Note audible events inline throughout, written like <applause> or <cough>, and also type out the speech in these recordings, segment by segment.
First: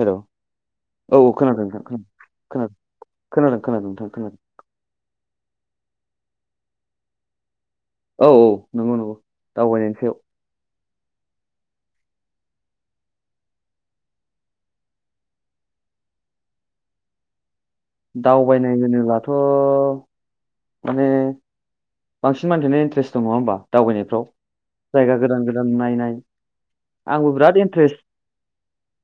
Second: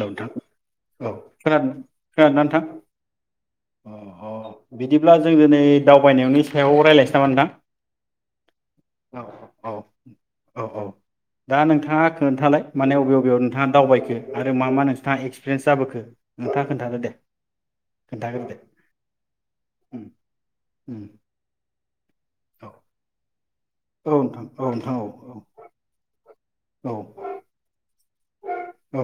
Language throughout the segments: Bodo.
हेल' औ औ खोनादों नोंथां खोनादों खोनादों खोनादों अ नोंथां ह खोनादों बिदिब्ला जों दिनै दाव दावबायनायनि सायाव रायज्लायनोसै नामा नोंथां? औ औ नंगौ नंगौ औ दावबायनायनि सायाव औ औ दा नोंथाङा खोन्थालाय माने अबे बबेयाव नोंथाङा दावबायखो आरो मा मा नोंथाङा एक्सपिरियेन्स जाबोखो नोंथाङा खोन्थादो दे खोन्थाग्रोदो दे। दावबायनाय होनोब्लाथ' उम उम माने बांसिन औ मानसियानो इन्टारेस दङ नङा होमबा? औ दावबायनायफ्राव नोंथां औ नोंथां औ जायगा गोदान गोदान नायनाय आंबो बिराद इन्टारेस्ट औ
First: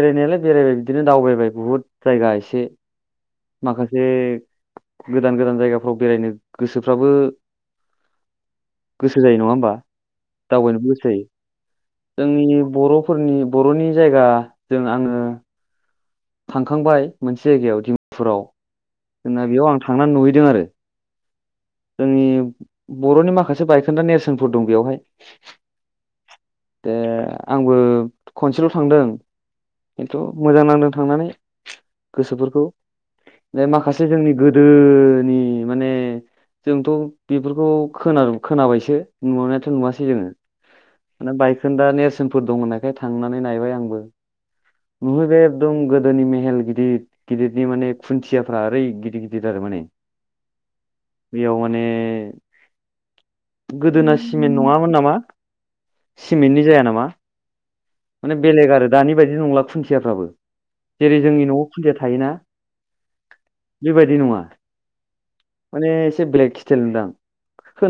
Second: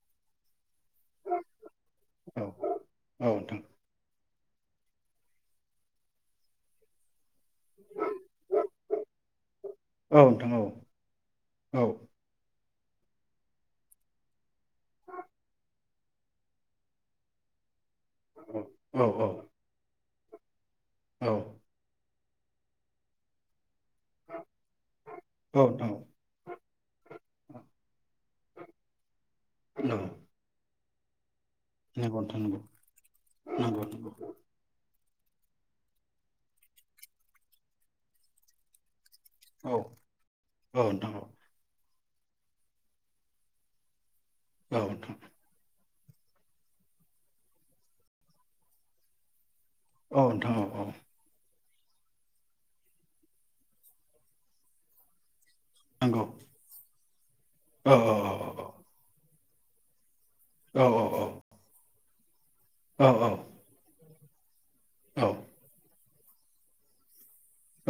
बेरायनायालाय बेरायो बिदिनो दावबायबाय बुहुद जायगा औ एसे औ नोंथां माखासे गोदान गोदान जायगाफ्राव बेरायनो गोसो फ्रावबो गोसो जायो नङा होमबा औ नोंथां औ दावबायनोबो गोसो जायो औ जोंनि बर'फोरनि बर'नि जायगा जों आङो थांखांबाय मोनसे जायगायाव दि फुराव औ औ जोंना बेयाव आं थांना नुहै दों आरो औ जोंनि बर'नि माखासे बाइक खोनदा नेरसोनफोर दं बेयावहाय नोंथां औ दे आंबो खनसेल' थांदों खिन्थु मोजां नांदों थांनानै नंगौ नोंथां नंगौ गोसोफोरखौ बे नंगौ माखासे नंगौ जोंनि गोदो निमाने जोंथ' बेफोरखौ खोनारोम खोनाबायसो नुनायाथ' औ नुवासै जोङो औ नोंथां औ दाना बाइकखोन दा नेर जोंफोरफोर दं होननायखाय थांनानै नायबाय आंबो औ नोंथां नुहैबाय एखदम गो दोनि मेेहेल गिदिर गिदिरनि माने खुन्थियाफ्रा ओरै गिदिर गिदिर औ नोंथां औ औ याव माने गोदोना सिमेन्ट नङामोन नामा? नंगौ सिमेन्टनि जाया नामा? औ माने बेलेग आरो दानि बायदि बे नंला खुन्थियाफ्राबो। औ जेरै जोंनि न'आव फुजायाथ थायोना। औ बेबायदि नङा। माने से बेलेग स्टेल नुदों।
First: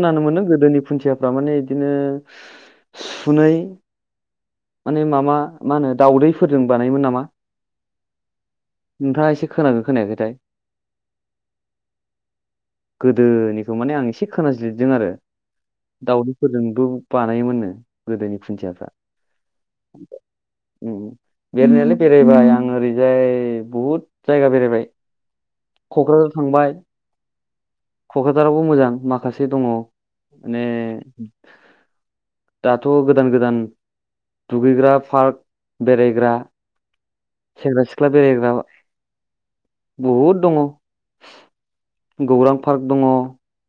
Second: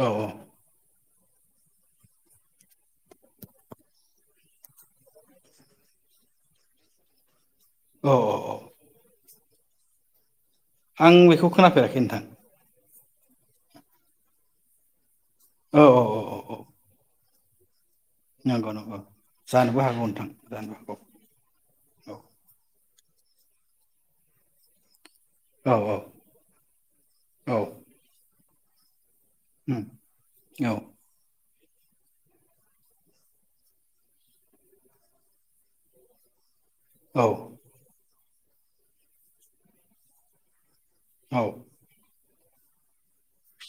औ मोनदों गोदोनि खुन्थिया माने बिदिनो सुनै। माने माबा मा होनो दाउदैफोरजों बानायोमोन नामा? औ औ औ। खोनादोंना खोनायाखैथाय। आं बेखौ खोनाफेराखै नोंथां। गोदोनिखौ माने आं एसे खोनासलिरदों आरो। औ औ औ औ औ दाउदैफोरजोंबो बानायोमोननो। गोदोनि नंगौ खुन्थियाफ्रा नंगौ जानो बेरायनायालाय हागौ बेरायबाय आं ओरै जाय बहुद जायगा बेरायबाय। क'क्राझार थांबाय औ क'क्राझार रावबो मोजां माख माखासे दङ उम माने औ दाथ' गोदान गोदान। दुगैग्रा पार्क बेरायग्रा औ सेंग्रा -सिख्ला बेरायग्रा बहुद दङ। औ। गौरां पार्क दङ।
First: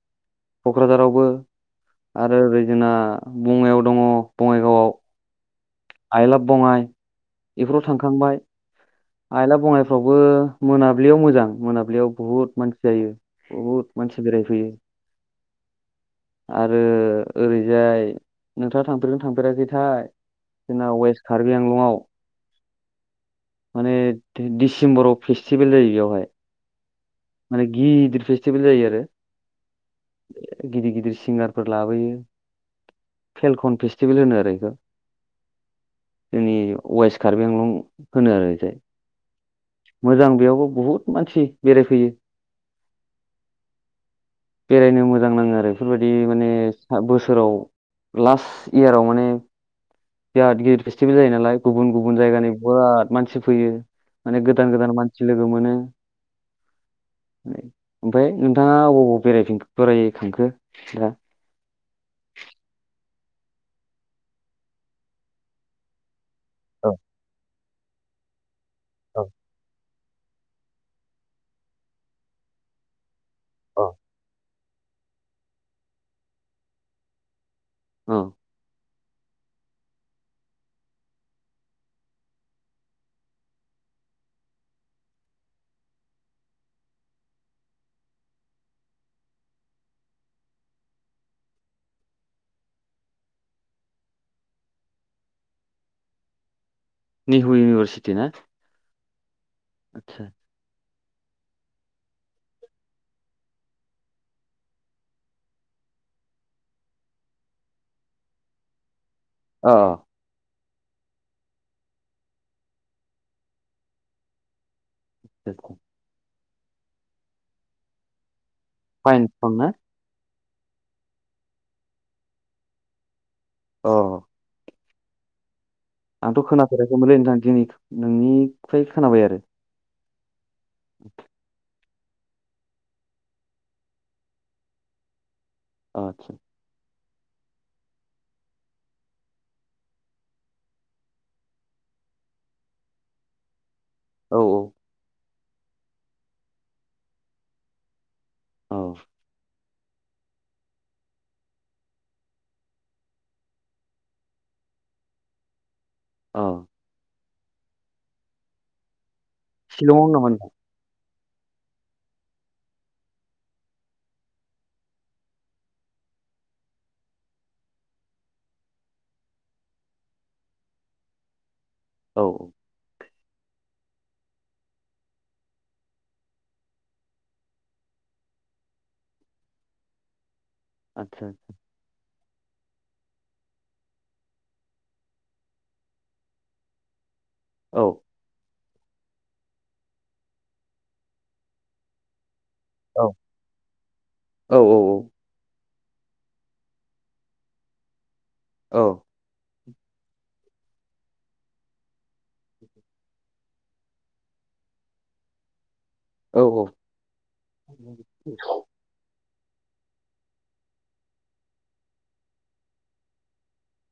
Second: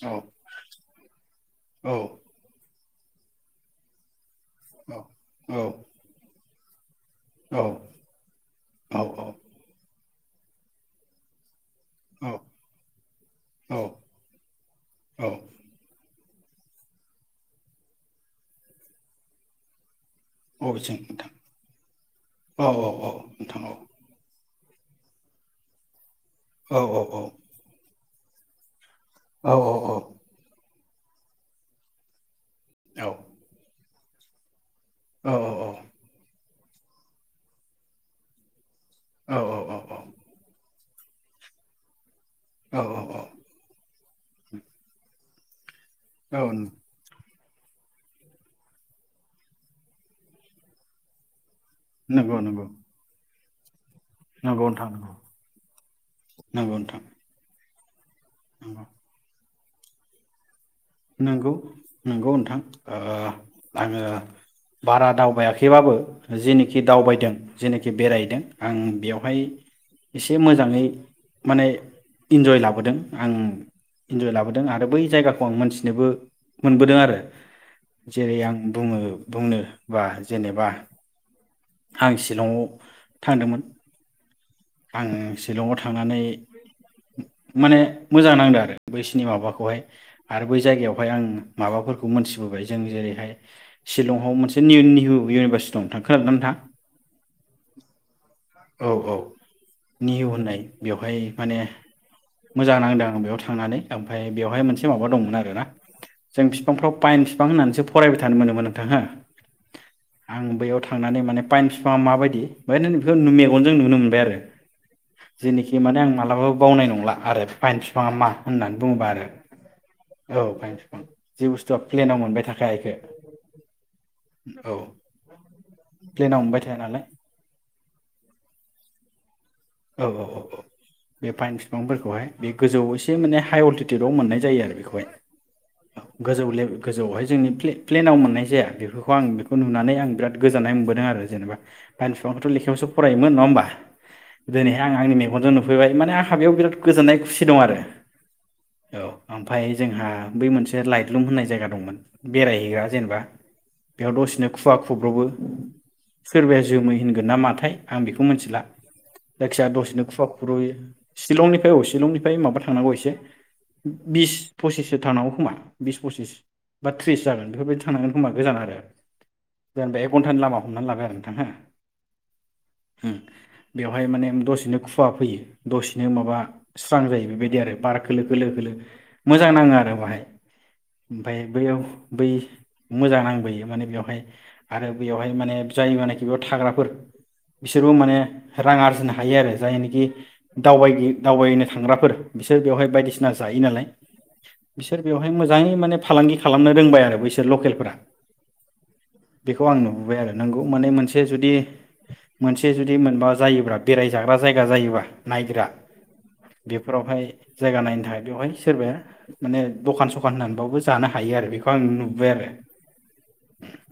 औ क'क्राझारावबो औ आरो ओरै जोंना बङाइआव दङ। औ। <inaudible> आइ‌ लाभ बङाइ। बेफोराव थांखांबाय औ आइ लाभ बङाइ फ्रावबो मोनाबिलियाव मोजां। मोनाबिलियाव औ बहुत मानसि जायो बहुद मानसि बेरायफैयो। आरो ओरैजाय नोंथाङा थांफेरदोंना थांफेराखैथाय। जोंना अबेथिं वेस्ट नोंथां कार्बि आंलंआव औ औ औ नोंथां औ माने दिसेम्बराव फेस्टिभेल जायो बेवहाय। औ औ। माने गिदिर फेस्टिभेल जायो आरो। औ औ औ। गिदिर गिदिर सिंगारफोर लाबोयो। फेलखन पेस टिभेल होनो आरो इखो। औ औ औ। जोंनि वेस्ट कार्बिआंलं होनो आरो ओयखौ। औ औ औ मोजां बेयावबो बहुद। मानसि बेरायफैयो। औ औ औ बेरायनो मो मोजां नाङो आरो। बेफोरबायदि औ माने <unintelligible> बोसोराव लास्ट इयाराव माने बिराद गिदिर फेस्टिभेल जायो नालाय। गुबुन गुबुन नोंगौ जायगानि नोंगौ। बिराद मानसि फैयो। माने गोदान गोदान मानसि लोगो मोनो। नंगौ नोंथां ओमफ्राय नोंथाङा अबाव अबाव बेरायफिनखो बोरै थांखो? नोंगौ नोंगौ नोंथां ओ आङो बारा दावबायाखैबाबो जिनिखि औ दावबायदों जेनिखि बेरायदों आं औ बेवहाय एसे मोजाङै माने इन्जय लाबोदों। आं औ इन्जय लाबो दों आरो बै जायगाखौ आं मोनथि नोबो मोनबोदों आरो औ जेरै आं बुङो बुंनो बा जेनेबा आं सिलङाव थांदोमोन आङो सिलङाव थांनानै माने मोजां नांदो आरो बैसोनि माबाखौहाय आरो बै जायगायावहाय आं माबाफोरखौ मोनथिबोबाय जों जेरैहाय शिलंआव मोनसे नि-निहु इउनिभारसिटि दं थां खोनादों ना नोंथां निहु इउनिभार्सिटि ना औ औ आदसा निहु होननाय बेवहाय माने मोजां नांदों आं बेयाव थांनानै ओमफ्राय बेवहाय मोनसे माबा दंमोन आरो ना जों बिफांफ्राव पाइेन फिफां होननानैसो फरायबाय थानो मोनोमोन नोंथां हो अ आं बैयाव थांनानै मान फाइन फिफाङा माबायदि बेवहाय नों बेखौ मेगनजों नुनो मोनबाय आरो जे निखि माने आं मालाबाबो बावनाय नंला आरो फाइन फिफाङा मा होनना बुङोबा आरो फाइन बिफां ना औ फाइन फां बिफां जे बुस्थुआ प्लेनाव मोनबाय थाखाया इखो अ औ <unintelligible> आंथ मोनबाय थाया नालाय खोनाफेराखैमोनलै नोंथां दिनै नोंनिफ्राय खोनाबाय आरो औ औ औ औ बे पाइन फि फांफोरखौहाय बे गोजौ एसे माने हाइ अर्टिकेटआव मोननाय जायो आरो बेखौहाय आदसा गोजौ ले गोजौआवहाय जोंनि पे-प्लेनाव मोननाय जाया बेफोरखौ आं बेखौ नुनानै आं बिराद गोजोननाय मोनबोदों आरो जेनेबा पाइन बिफांखौथ लेखायावसो फरायोमोन नङा होमबा औ दोनै हाय आं आंनि गनजों नुफैबाय माने आंहा बेयाव बिराद गोजोननाय खुसि दं आरो औ ओमफाय जोंहा बै मोनसे लाइटलुम होननाय जायगा दंमोन बेरायहैया जेनेबा बेयाव दसेनो खुवा खब्र'बो औ फेर बाय जोमैहोन होगोन ना माथाय आं बेखौ मिथिला जायखिजाया द'सेनो शिलंआव खुवा नामा नोंथां खुर'यो शिलंनिफ्राय औ शिलंनिफ्राय माबा थांनांगौ एसे बिस पसिससो थांनांगौ खोमा बिस पसिस बा थ्रिस जागोन बेफोरबायदि थांनांगोन खोमा गोजान आरो जेनेबा एक घन्टानि लामा हमनानै लाबाय आरो नोंथां हो औ औ हुम बेयाव हाय माने दसेनो खुवा फैयो दसेनो माबा स्रां जायो बेबायदि आरो बार खोलो खोलो खोलो मोजां नाङो आरो बाहाय आदसा ओमफफ्राय बैयाव बै मोजां नांबोयो माने बेवहाय आरो बैयावहाय माने जायबानाखि बेयाव थाग्राफोर औ बिसोरबो माने रां आरजिनो हायो आरो जायनोखि दावबायगि दावबायनो थांग्राफोर बिसोर बेवहाय औ बायदिसिना जायो नालाय औ औ बिसोर बेवहाय मोजाङै माने फालांगि खालामनो रोंबाय आरो बैसोर लकेलफोरा औ बिखौ आं नुबोबाय आरो नोंगौ माने मोनसे जुदि मोनसे जुदि मोनबा जायोब्ला बेराय जाग्रा जायगा जायोब्लाा नायग्रा औ औ बेफोरावहाय जायगा नायनो थाखाय बेवहाय सोरबाया माने दखान सखान होनानैबावबो जानो हायो आरो बिखौ आं नुबाय आरो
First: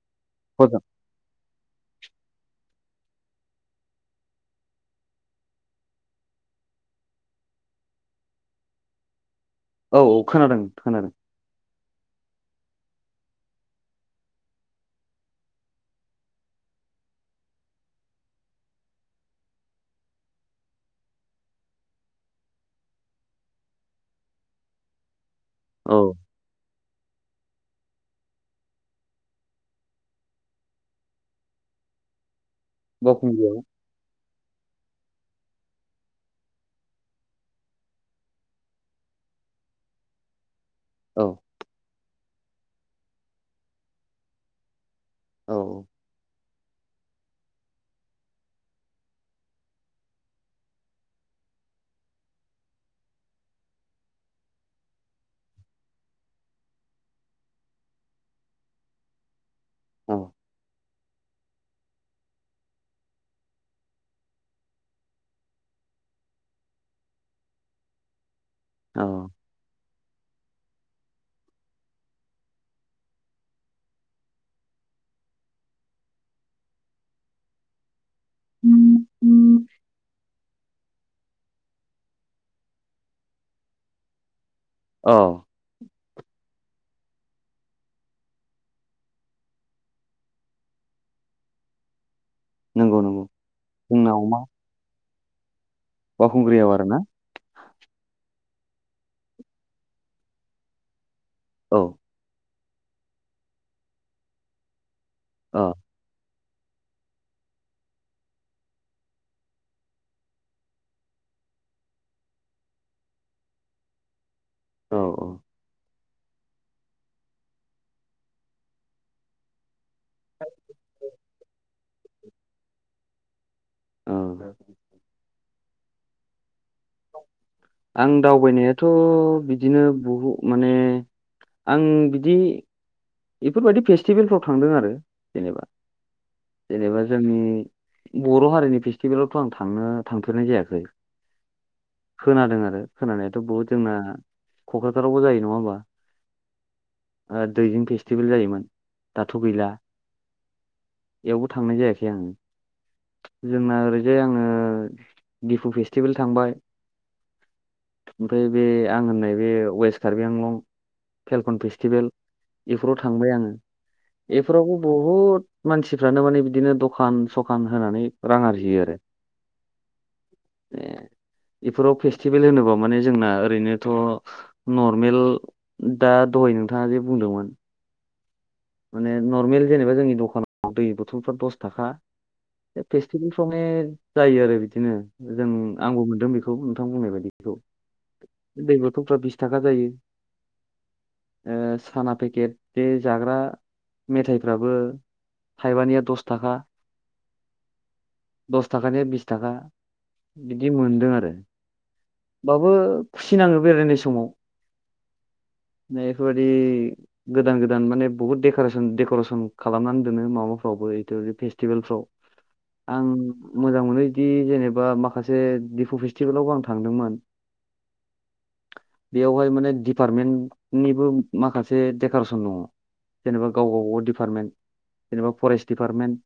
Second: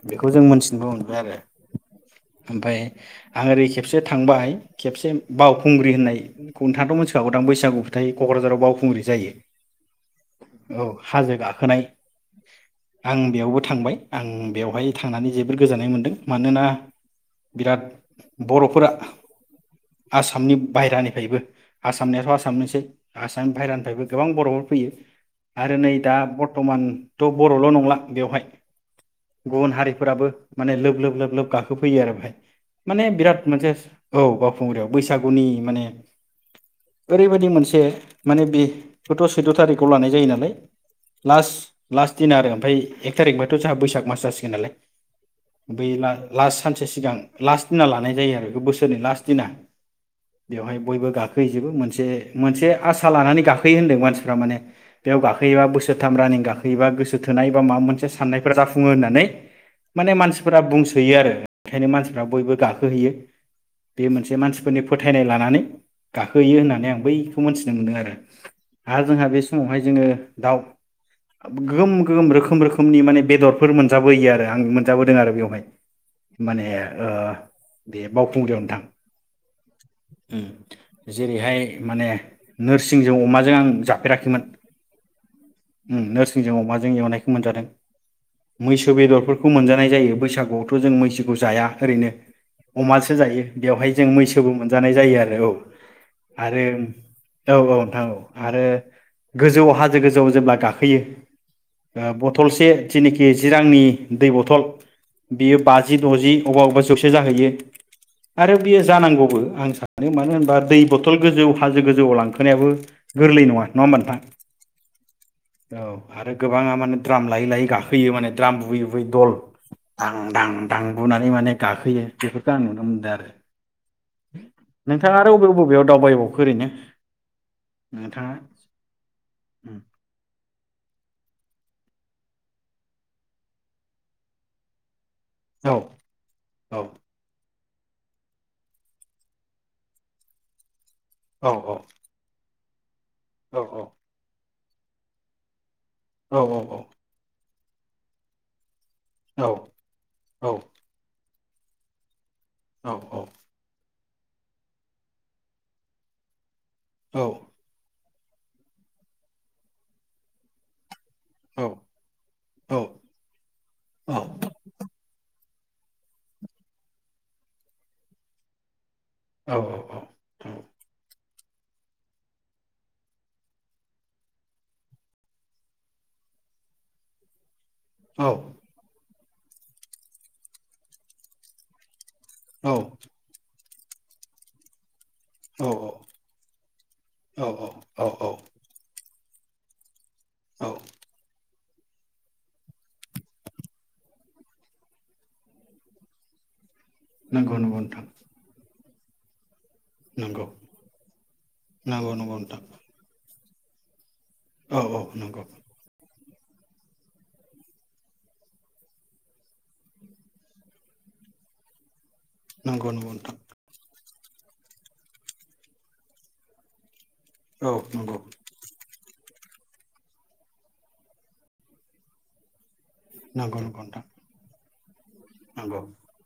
बिखौ जों हजों मोनथिनोबो मोनबाय आरो ओमफाय आं ओरै खेबसे थांबाहाय खेबसे बावखुंग्रि होननाय खुंथाङाथ' मोनथिखागौदां बैसागु फोथायो क'क्राझाराव बावखुंग्रि जायो औ औ खोनादों औ खोनादों हाजो गाखोनाय आं बेयावबो थांबाय आं बेवहाय थांनानै जोबोद गोजोननाय मोनदों मानोना बिराद बर'फोरा आसामनि बाहेरानिफ्रायबो आसामनियाथ' आसामनिसै आसाम बाहेरानिफ्रायबो गोबां बर'फोर फैयो आरो नै दा औ बरटमान ट' बर'ल' नंला बेवहाय गुबुन हारिफोराबो माने लोब लोब लोब लोब गाखोफैयो आरो बेहाय माने बिराद बावखुंग्रियाव मोनसेस औ बावखुंग्रियाव बैसागुनि माने ओरैबायदि मोनसे माने बे खौथ' सैद' थारिखआव लानाय जायो नालाय औ लास लास दिन आरो ओमफ्राय एक थारिख बथ' जोंहा बैसाग मास जासिगोन नालाय औ बेला लास्ट सानसे सिगां लास्ट दिना लानाय जायो आरो बेखौ बोसोर दोनै लास्ट दिना बेवहाय बयबो गाखो है जोबो मोनसे मोनसे आसा लानानै गाखोयो होनदों मानसिफोरा माने बेयाव गाखोयोबा बोसोर थाम रानिं गोसो थोनाय बा माबा मोनसे साननायफोरा जाफुङो होननानै माने औ मानसिफोरा बुंस थोयो आरो ओंखायनो मानसिफ्रा बयबो गाखोहैयो। बे मोनसे मानसिफोरनि फोथायनाय लानानै गाखोहोयो होननानै आं बैखौ मोन्थिनो मोनदों आरो। आरो जोंहा औ बे समावहाय जोङो। दाउ गोम गोम रोखोम रोखोमनि माने बेदरफोर मोनजाबोयो आरो आं मोनजाबोदों आरो बेवहाय माने ओ बे बाव फुंग्रियाव नोंथां उ जेरैहाय माने नोरसिंजों अमाजों आं जाफेराखैमोन। औ उम नोरसिंजों अमाजो। जों एवनायखौ मोनजादों मैसो बेदरफोरखौ मोनजानाय जायो बैसागुआवथ' जों मैसोखौ जाया ओरैनो। नंगौ नों अमासो जायो बेवहाय जों मैसोबो मोनजानाय जायो आरो। औ आरो बावखुंग्रियाव आरोना औ- औ-नोंथां औ। आरो गोजौआव हाजो गोजौआव जेब्ला गाखोयो। औ ओ बथलस। से जेनिखि जिरांनि दै बथल। बेयो औ बाजि दजि। अबा अबा जौसे जाहैयो। आरो बियो जानांगौबो आं सानो मानो होनबा दै बथल गोजौ हाजो गोजौ लांखोनायाबो गोरलै नंङा नंङा होमबा नोंथां। औ औ आरो गोबांङा माने द्राम लायै लायै गाखोयो माने द्राम बुुयै बुयै दल। आं दां दां दां बुनानै माने। गाखोयो बे। आं नुनो मोनदों आरो। औ। नोंथाङा आरो बबे बबेयाव दावबाय बावखो ओैरैनो। आं दावबायनायाथ बिदिनो बहुद माने। आं बिदि। बेफोरबायदि फेस्टिभेलफ्राव थांदों आरो। जेनेबा औ औ जेनेबा जोंनि। बर हारिनि फेस्टिभेलावथ आं थांनो थांफेरनाय जायाखै। औ औ खोनादों आरो। खोनानायाथ औ बहुद जोंना। कक्राझारावबो जायो नंङा होमबा। औ- औ -औ-। ओ दैजों फेस जायोमोन दाथ औ गैला । बेयावबो थांनाय जायाखै आंङो औ । जोंना ओरै जे आंङो दिफु फेस्टिभेल थांबाय। औ। ओमफ्राय बे आं होननाय बे वेस्ट कार्बि आंलं फेलखन औ फेस्टिभेल औ एफोराव थांबाय आंङो एफोरावबो बहुद हुद मानसिफ्रानो माने बिदिनो दखान सखान होनानै रां आरजियोआरो। औ औ औ औ बेफोराव फेस्टिभेल होनोबा माने जोंना ओरैनोथ' नर्मेल दा दहाय नोंथाङा जे बुंदोंमोन औ माने नर्मेल जेनेबा जोंनि दखानाव दै बथलफ्रा दस थाखा फेस्टिभेल <unintelligible> जायो आरो बिदिनो। जों आंबो मोनदों बेखौ नोंथां बुंनाय बायदि बेखौ औ औ दै बथलफ्रा बिस थाखा जायो। औ ओ साना पेकेट बे जाग्रा मेथायाइफ्राबो थाइबानिया दस थाखा। नंगौ नंगौ नोथां। दस थाखानिया बिस थाखा। बिदि मोनदों आरो नंगौ नंगौ नोंथां बाबो सिन आङो बेरायनाय समाव औ औ नंगौ। बेफोरबायदि गोदान गोदान माने बहुत दे करेसन, देकरेसन खालामनानै दोनो माबाफ्रावबो इथ' फेस्टिभेलफ्राव। नंगौ नंगौ आं नोंथां मोजां मोनो बिदि जेनेबा माखासे दिफु फेस्टिभेलावबो आं थांदोंमोन। औ नंगौ। बे डिपार्टमेन्टनिबो माखासे डेक'रेसन दङ। जेनेबा नंगौ नंगौ गाव नोंथां गावबागाव डिपार्टेमेन्ट। जेनेबा फरेस्ट नंगौ दिपार्टमेन्ट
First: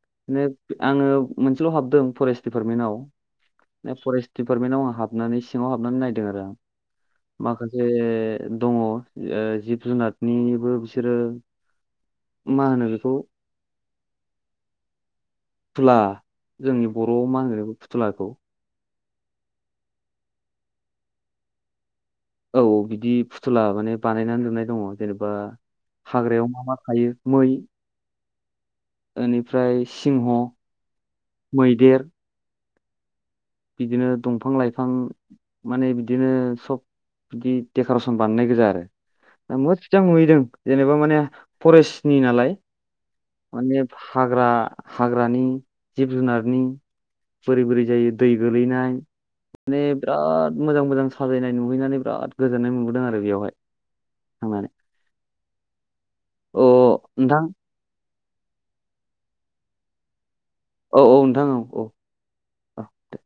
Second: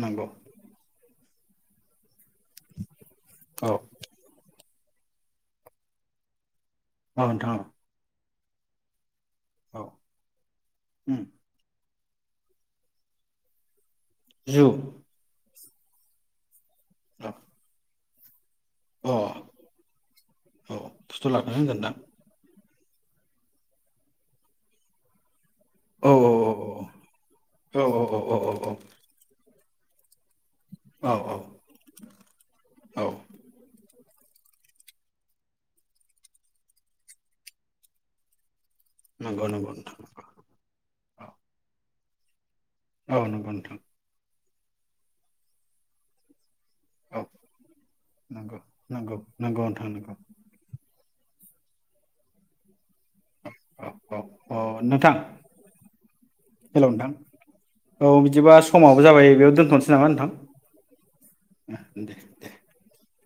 नंगौ बिदिनो आङो मोनसेल' हाबदों फरेस्ट औ दिपार्टमेन्टआव <unintelligible> फरेस्ट दिपार्टमेन्टाव आं हाबनानै सिङाव हाबनानै नायदों आरो। औ नोंथां माखासे दङ ओ जिब जुनारनिबो उ मा होनो बेखौ जु थुला जोंनि बर'आव मा होनो फुथुला खौ अ औ फुथुलाखौनो होनगोनदां औ औ बिदि फुथुला माने बानायनानै दोननाय दङ जेनेबा औ औ औ हाग्रायाव मा मा थायो मै <unintelligible> एनिफ्राय सिंह औ मैदेर औ बिदिनो दंफां लाइफां माने बिदिनो सब बिदि देक'रेसन बानायनाय गोजा नंगौ आरो नंगौ नोंथां मोजां नुहैदों जेनेबा माने फरेस्ट सनि नालाय औ नंगौ नोंथां माने फाग्रा हाग्रानि जिब जुनारनि औ बोरै बोरै जायो नंगौ गोलैनाय नंगौ नंगौ माने नोंथां नंगौ बिराद मोजां मोजां साजायनाय नुहैनानै बिराद गोजोननाय मोनबोदों आरो आरो बेयावहाय औ थांनानै अ हेलौ नोंथां औ बिदिबा समाबो जाबाय बेयाव दोनथ'नोसै नामा नोंथां। औ औ नोंथां औ दे औ औ दे